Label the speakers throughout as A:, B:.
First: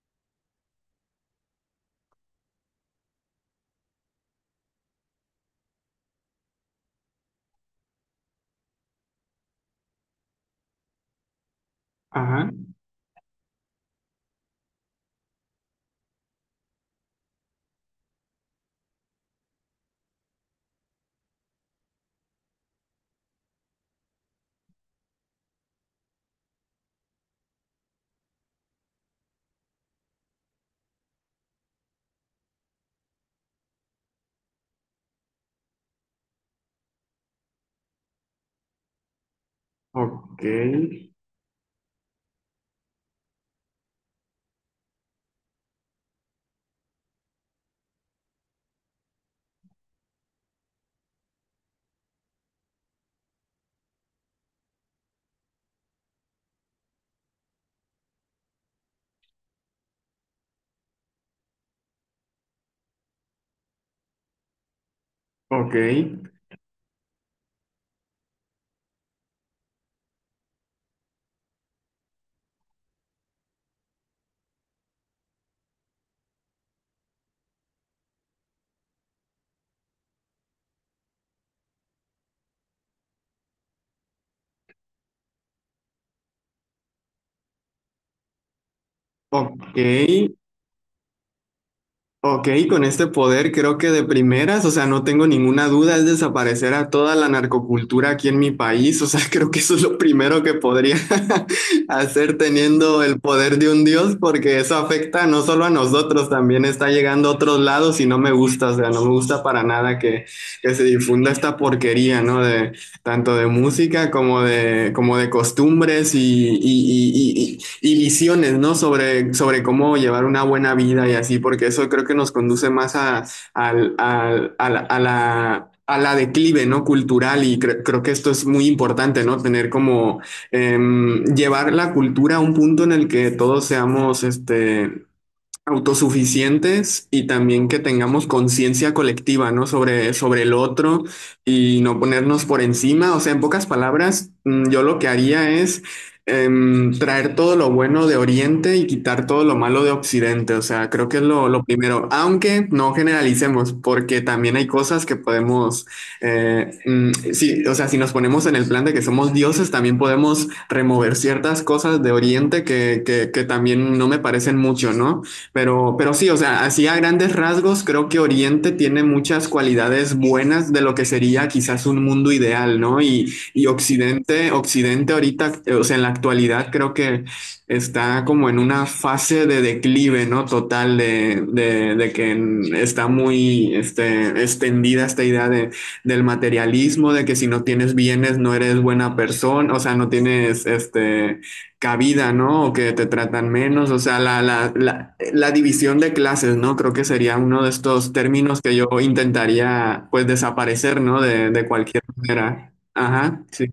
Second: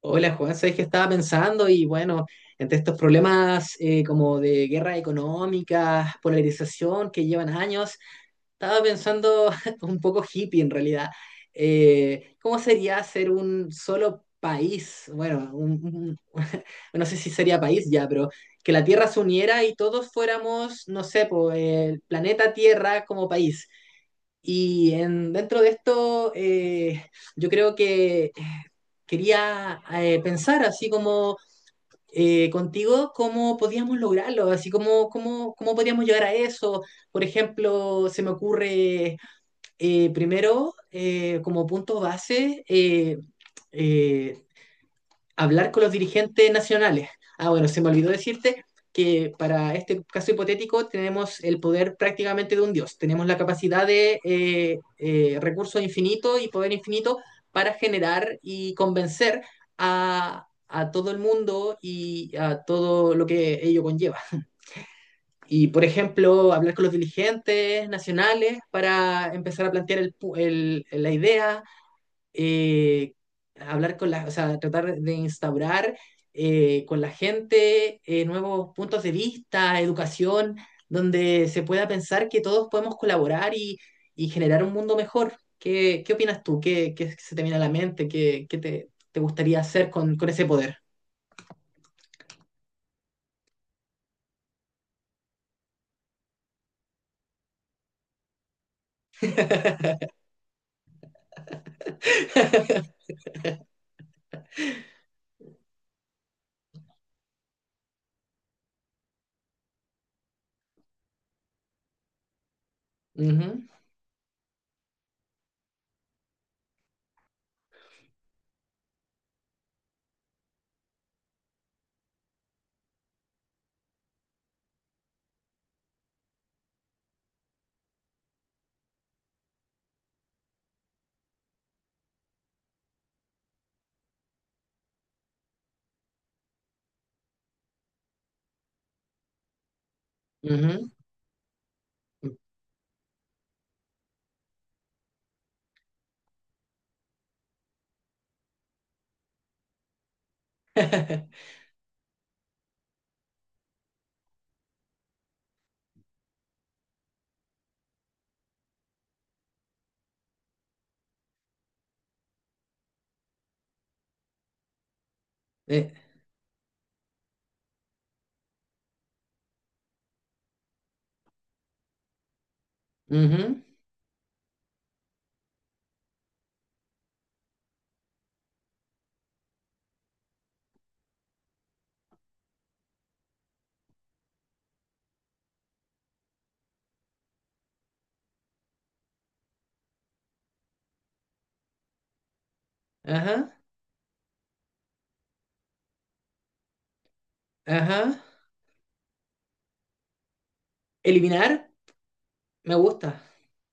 A: Hola Juan, sabes que estaba pensando y bueno, entre estos problemas como de guerra económica, polarización que llevan años, estaba pensando un poco hippie en realidad. Eh,
B: Ajá.
A: ¿cómo sería ser un solo país? Bueno, no sé si sería país ya, pero que la Tierra se uniera y todos fuéramos, no sé, po, el planeta Tierra como país. Y dentro de esto, yo creo que quería pensar así como contigo cómo podíamos lograrlo, así como cómo podíamos llegar a eso. Por ejemplo, se me ocurre
B: Ok,
A: primero como punto base eh, hablar con los dirigentes nacionales. Ah, bueno, se me olvidó decirte que para este caso hipotético tenemos el poder prácticamente de un dios. Tenemos la capacidad de recursos infinitos y poder infinito para generar y convencer a todo el mundo y a todo lo que ello conlleva. Y,
B: ok,
A: por ejemplo, hablar con los dirigentes nacionales para empezar a plantear la idea eh, hablar con la, o sea, tratar de instaurar con la gente nuevos puntos de vista, educación, donde se pueda pensar que todos podemos colaborar y generar un mundo mejor. ¿Qué, qué opinas tú? ¿Qué, qué se te viene a la mente? ¿Qué, te gustaría
B: ok,
A: hacer con ese poder?
B: ok, con este poder creo que de primeras, o sea, no tengo ninguna duda, es desaparecer a toda la narcocultura aquí en mi país, o sea, creo que eso es lo primero que podría hacer teniendo el poder de un dios, porque eso afecta no solo a nosotros, también está llegando a otros lados y no me gusta, o sea, no me gusta para nada que, que se difunda esta porquería, ¿no? De, tanto de
A: Ujú,
B: música como de costumbres y, y visiones, ¿no? Sobre, sobre cómo llevar una buena vida y así, porque eso creo que nos conduce más a, a la declive, ¿no? Cultural y creo que esto es muy importante, ¿no? Tener como llevar la cultura a un punto en el que todos seamos, este, autosuficientes y también que tengamos conciencia colectiva, ¿no? Sobre, sobre el
A: ujú.
B: otro y no ponernos por encima. O sea, en pocas palabras, yo lo que haría es traer todo lo bueno de Oriente y quitar todo lo malo de Occidente. O sea, creo que es lo primero, aunque no generalicemos, porque también hay cosas que podemos, sí, o sea, si nos ponemos en el plan de que somos dioses, también podemos remover ciertas cosas de Oriente que también no me parecen mucho, ¿no?
A: Eh,
B: Pero sí, o sea, así a grandes rasgos, creo que Oriente tiene muchas cualidades buenas de lo que sería quizás un mundo ideal, ¿no?
A: ujú.
B: Y Occidente, Occidente ahorita, o sea, en la actualidad creo que está como en una fase de declive, ¿no? Total de, que está muy este, extendida esta idea de, del materialismo, de que si no tienes bienes no eres buena persona, o sea, no tienes este cabida, ¿no? O que te
A: Ajá,
B: tratan menos, o sea, la división de clases, ¿no? Creo que sería uno de estos
A: ajá.
B: términos que yo intentaría, pues, desaparecer, ¿no? De
A: Eliminar,
B: cualquier manera.
A: me gusta.
B: Ajá, sí.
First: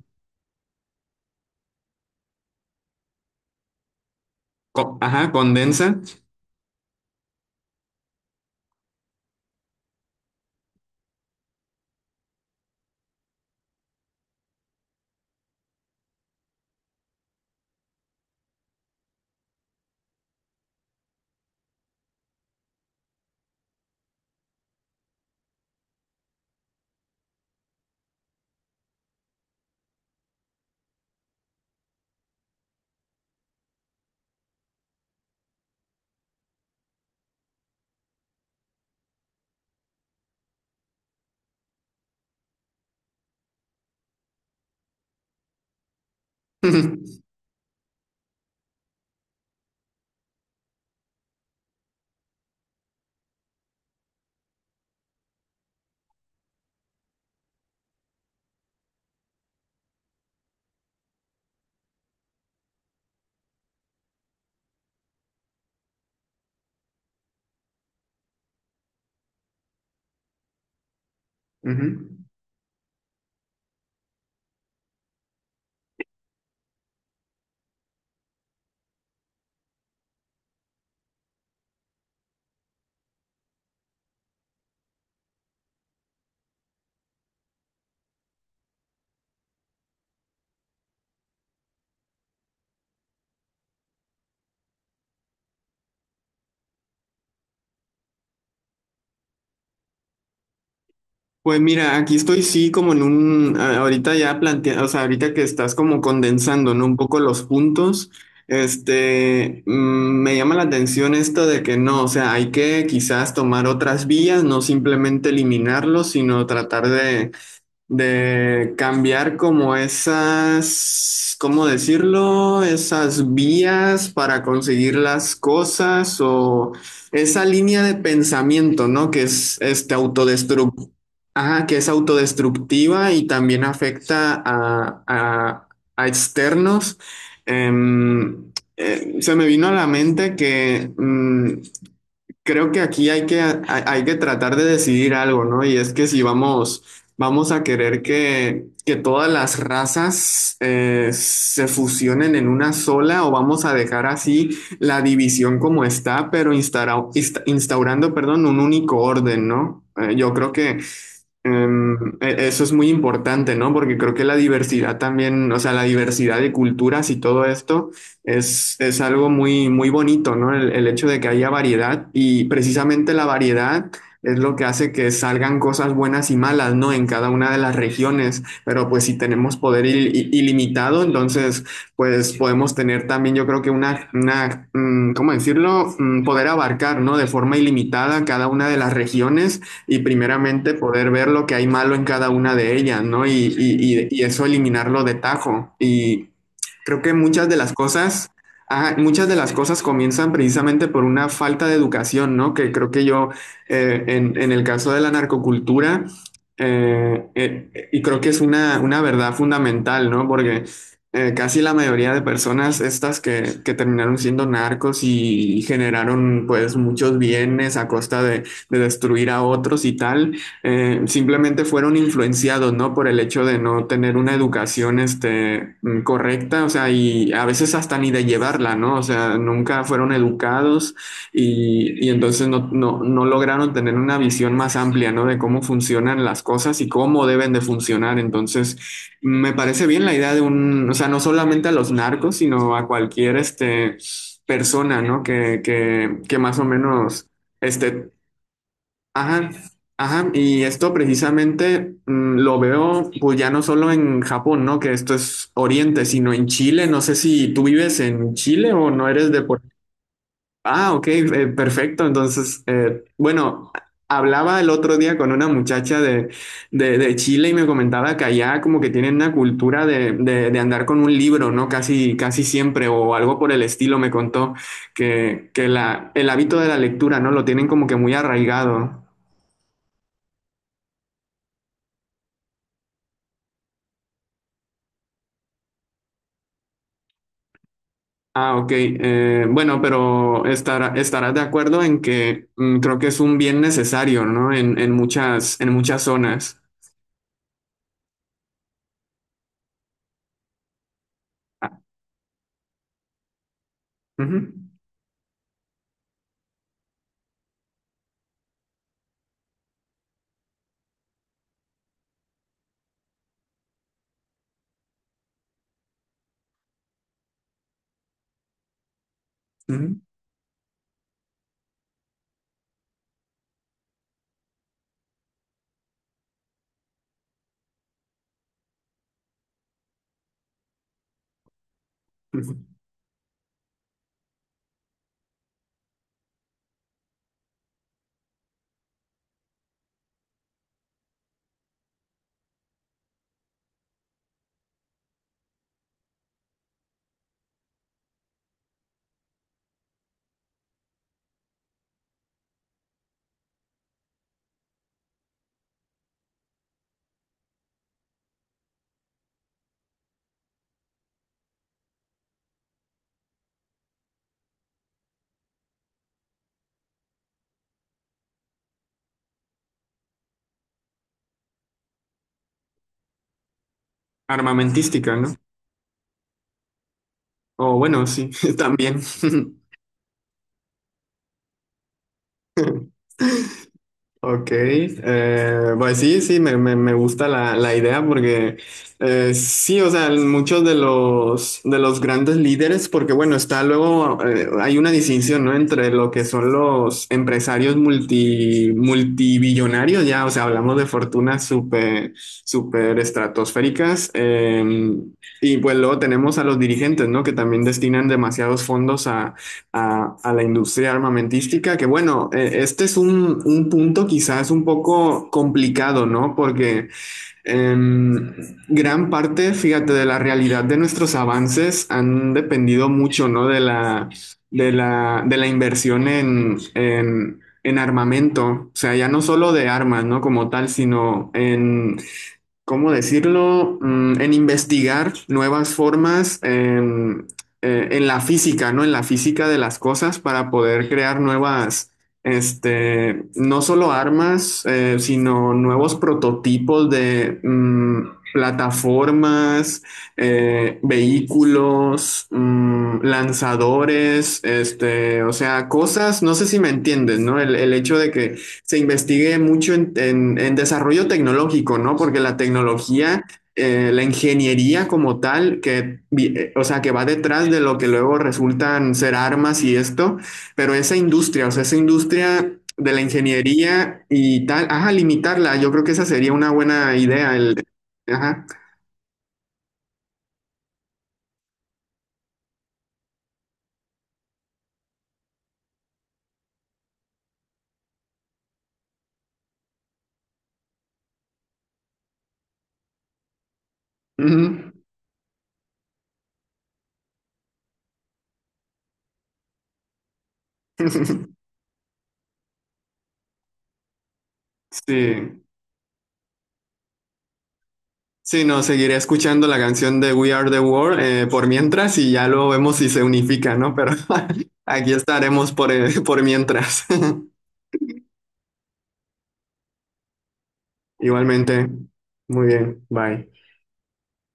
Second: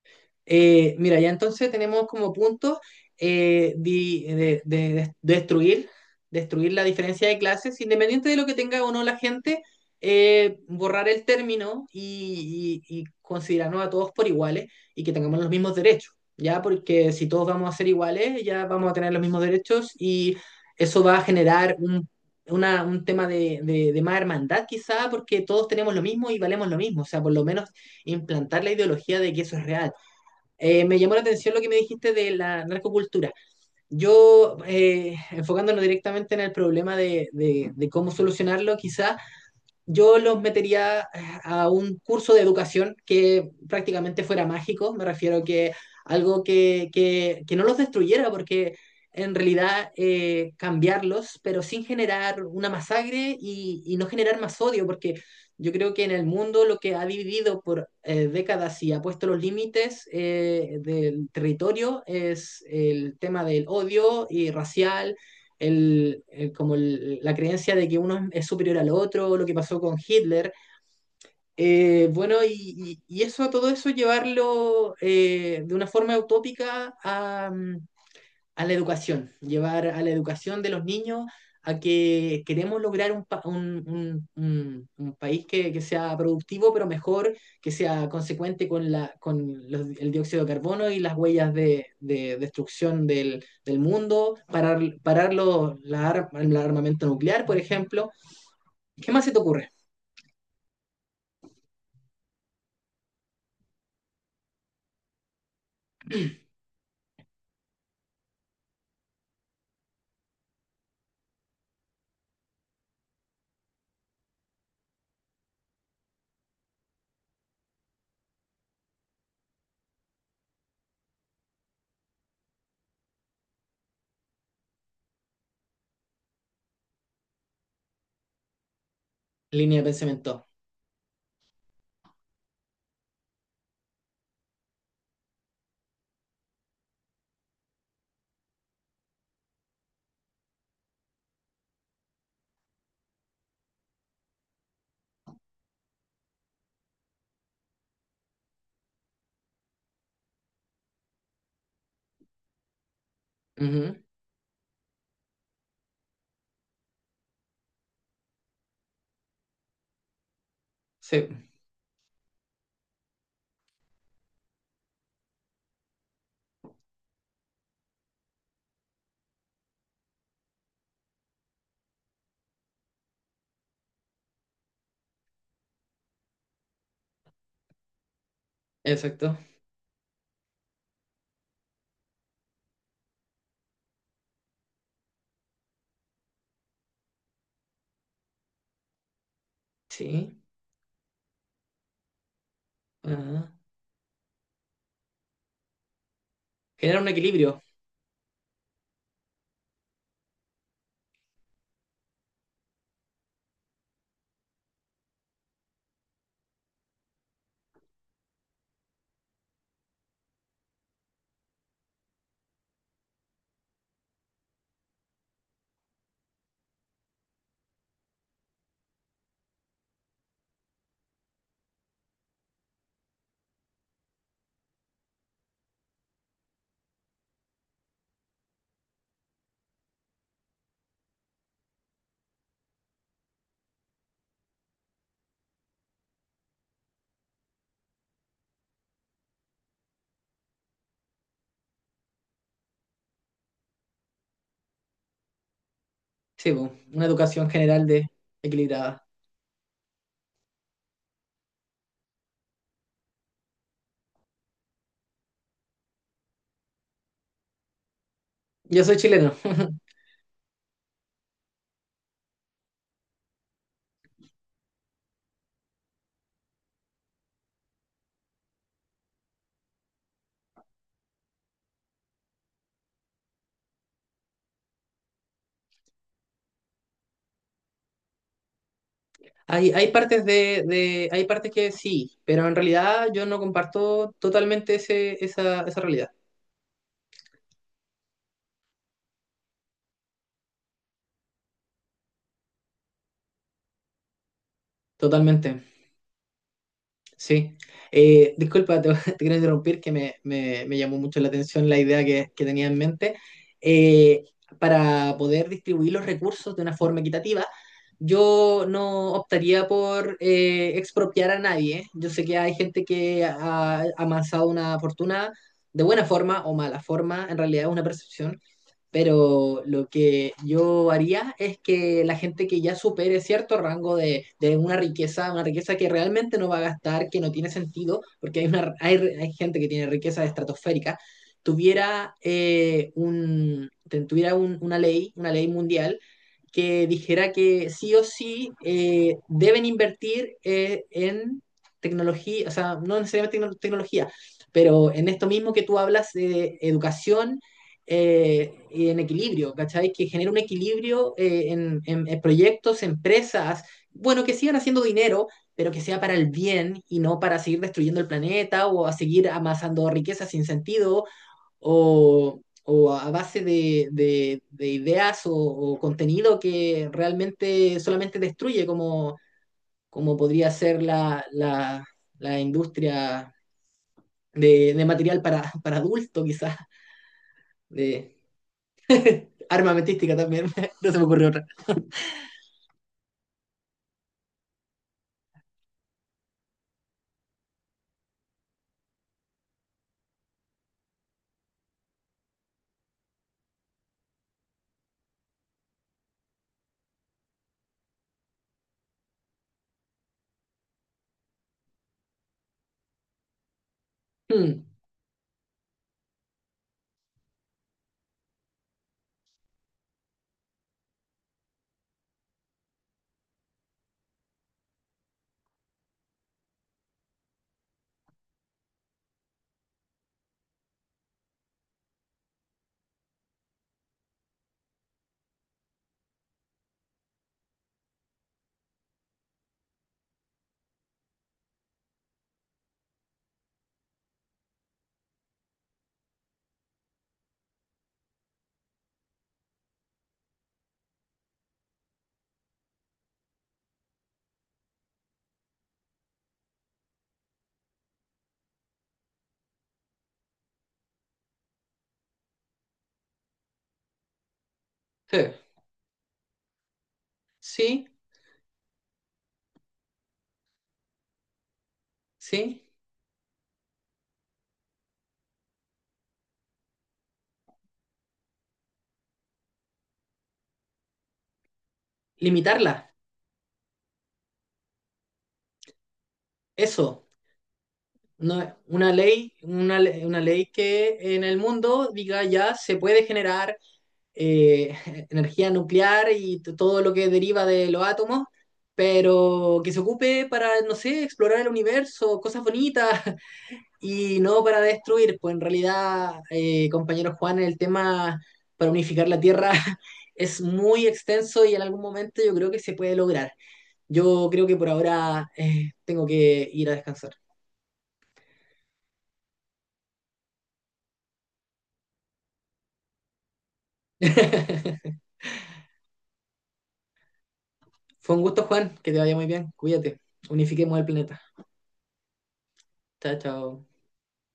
A: Mira, ya entonces tenemos como puntos
B: Ajá, condensa.
A: destruir, destruir la diferencia de clases, independiente de lo que tenga o no la gente, borrar el término y y- considerarnos a todos por iguales y que tengamos los mismos derechos, ¿ya? Porque si todos vamos a ser iguales, ya vamos a tener los mismos derechos y eso va a generar un tema de, de más hermandad quizá, porque todos tenemos lo mismo y valemos lo mismo, o sea, por lo menos implantar la ideología de que eso es real. Me llamó la atención lo que me dijiste de la narcocultura. Yo, enfocándonos directamente en el problema de cómo solucionarlo, quizás yo los metería a un curso de educación que prácticamente fuera mágico, me refiero que algo que no los destruyera, porque en realidad cambiarlos, pero sin generar una masacre y, no generar más odio, porque yo creo que en el mundo lo que ha dividido por décadas y ha puesto los límites del territorio es el tema del odio y racial como la creencia de que uno es superior al otro, lo que pasó con Hitler.
B: Ujú.
A: Bueno, y eso, todo eso llevarlo de una forma utópica a, mm, a la educación, llevar a la educación de los niños a que queremos lograr un, un país que sea productivo, pero mejor, que sea consecuente con, la, con el dióxido de carbono y las huellas de destrucción del, del mundo, parar, parar el armamento nuclear, por ejemplo. ¿Qué más se te ocurre?
B: Pues mira, aquí estoy sí como en un, ahorita ya plantea, o sea, ahorita que estás como condensando, ¿no? Un poco los puntos, me llama la atención esto de que no, o sea, hay que quizás tomar otras vías, no simplemente eliminarlos, sino tratar de cambiar como esas, ¿cómo decirlo? Esas vías para conseguir las cosas o esa línea de pensamiento, ¿no? Que es
A: Línea de
B: este
A: pensamiento.
B: autodestructiva. Ajá, que es autodestructiva y también afecta a, a externos. Em, se me vino a la mente que creo que aquí hay que, hay que tratar de decidir algo, ¿no? Y es que si vamos, vamos a querer que todas las razas se fusionen en una sola o vamos a
A: Ujú.
B: dejar así la división como está, pero instaurando, perdón, un único orden, ¿no? Yo creo que
A: Sí,
B: Em, eso es muy importante, ¿no? Porque creo que la diversidad también, o sea, la diversidad de culturas y todo esto es algo muy, muy bonito, ¿no? El hecho de que haya variedad y precisamente la variedad es lo que hace que salgan cosas buenas y malas, ¿no? En cada una de las regiones, pero pues si
A: exacto.
B: tenemos poder ilimitado, entonces pues podemos tener también, yo creo que una, ¿cómo decirlo? Poder abarcar, ¿no? De forma ilimitada cada una de las regiones y
A: Sí,
B: primeramente poder ver lo que hay malo en cada una de ellas, ¿no?
A: ajá.
B: Y, y eso eliminarlo de tajo. Y
A: Generar
B: creo
A: un
B: que muchas de
A: equilibrio.
B: las cosas, muchas de las cosas comienzan precisamente por una falta de educación, ¿no? Que creo que yo, en el caso de la narcocultura, y creo que es una verdad fundamental, ¿no? Porque casi la mayoría de personas estas que terminaron siendo narcos y generaron pues muchos bienes a costa de destruir a otros y tal, simplemente fueron influenciados, ¿no? Por el hecho de no tener una educación, correcta, o sea, y a veces hasta ni de llevarla, ¿no? O sea, nunca fueron educados y entonces no, no, no lograron tener una visión más amplia, ¿no? De cómo funcionan las cosas y cómo deben de funcionar. Entonces, me parece bien la idea de un, o sea, no solamente a los narcos, sino a cualquier, este, persona, ¿no? Que
A: Sí,
B: más o
A: bu, una
B: menos
A: educación general de
B: este,
A: equilibrada.
B: ajá, ajá, y esto precisamente lo veo pues ya no solo en Japón, ¿no? Que esto es Oriente, sino en Chile. No sé si tú vives en Chile
A: Yo
B: o
A: soy
B: no eres
A: chileno.
B: de por... Ah, ok, perfecto. Entonces, bueno, hablaba el otro día con una muchacha de, de Chile y me comentaba que allá como que tienen una cultura de, de andar con un libro, ¿no? Casi, casi siempre o algo por el estilo, me contó que la, el hábito de la lectura, ¿no? Lo tienen como que muy arraigado.
A: Hay partes hay partes que sí, pero en realidad yo no comparto totalmente ese, esa realidad.
B: Ah, ok. Bueno, pero estará, estarás de acuerdo en que creo que es un bien necesario, ¿no?
A: Totalmente.
B: En muchas zonas.
A: Sí, eh, disculpa, te, te quiero interrumpir, que me llamó mucho la atención la
B: Ah,
A: idea que tenía en mente. Eh,
B: ujú,
A: para poder distribuir los recursos de una forma equitativa, yo no optaría por expropiar a nadie. Yo sé que hay gente que ha amasado una fortuna de buena forma o mala forma, en realidad es una percepción, pero lo
B: ujú,
A: que yo haría es que la gente que ya supere cierto rango de una riqueza que realmente no va a gastar, que no tiene sentido, porque hay, una, hay gente que tiene riqueza estratosférica, tuviera,
B: ujú.
A: un, tuviera una ley mundial que dijera que sí o sí deben invertir en tecnología, o sea, no necesariamente tecnología, pero en esto mismo que tú hablas, de educación eh, en equilibrio, ¿cachai? Que genere un equilibrio en, en proyectos, empresas, bueno, que sigan haciendo dinero, pero que sea para el bien y no para seguir destruyendo el planeta o a seguir amasando riqueza sin sentido o a base de ideas o contenido que realmente solamente destruye, como, como podría ser la industria de
B: Armamentística,
A: material
B: ¿no?
A: para adulto, quizás.
B: O bueno,
A: De,
B: sí, también.
A: armamentística también, no se me ocurrió otra.
B: Ok, pues sí, sí, me, me gusta la, la idea porque sí, o sea, muchos de los grandes líderes, porque bueno, está luego, hay una distinción, ¿no? Entre lo que son los empresarios multi, multibillonarios, ya, o sea, hablamos de fortunas súper, súper estratosféricas,
A: Hmm,
B: y pues luego tenemos a los dirigentes, ¿no? Que también destinan demasiados fondos a la industria armamentística, que bueno, este es un punto quizás un poco complicado, ¿no? Porque em, gran parte, fíjate, de la realidad de nuestros avances han dependido mucho, ¿no? De la, de la, de la inversión en armamento, o sea, ya no solo de armas, ¿no? Como tal, sino en ¿cómo decirlo? En investigar nuevas formas en la física, ¿no? En la física de las cosas para poder crear nuevas, este, no solo armas, sino nuevos prototipos de plataformas, vehículos, lanzadores,
A: sí,
B: este, o sea, cosas, no sé si me entiendes, ¿no? El
A: sí,
B: hecho de que se investigue mucho en, en desarrollo tecnológico, ¿no? Porque la
A: sí.
B: tecnología, la ingeniería como tal, que, o sea, que va detrás de lo que luego resultan ser armas y esto, pero esa industria, o sea, esa industria
A: Limitarla,
B: de la ingeniería y tal, ajá, limitarla, yo creo que esa sería una buena
A: eso.
B: idea, el, ajá.
A: No, una ley, una ley que en el mundo diga ya se puede generar eh, energía nuclear y todo lo que deriva de los átomos, pero que se ocupe para, no sé, explorar el universo, cosas bonitas, y no para
B: Ujú.
A: destruir, pues en realidad, compañero Juan, el tema para unificar la Tierra es muy extenso y en algún momento yo creo que se puede lograr. Yo creo que por ahora
B: Sí.
A: tengo que ir a descansar.
B: Sí, no, seguiré escuchando la canción de We Are the World por mientras y ya luego vemos si se unifica, ¿no? Pero aquí estaremos por mientras.
A: Fue un gusto, Juan, que te vaya muy bien. Cuídate. Unifiquemos el planeta.
B: Igualmente. Muy bien,
A: Chao,
B: bye.
A: chao.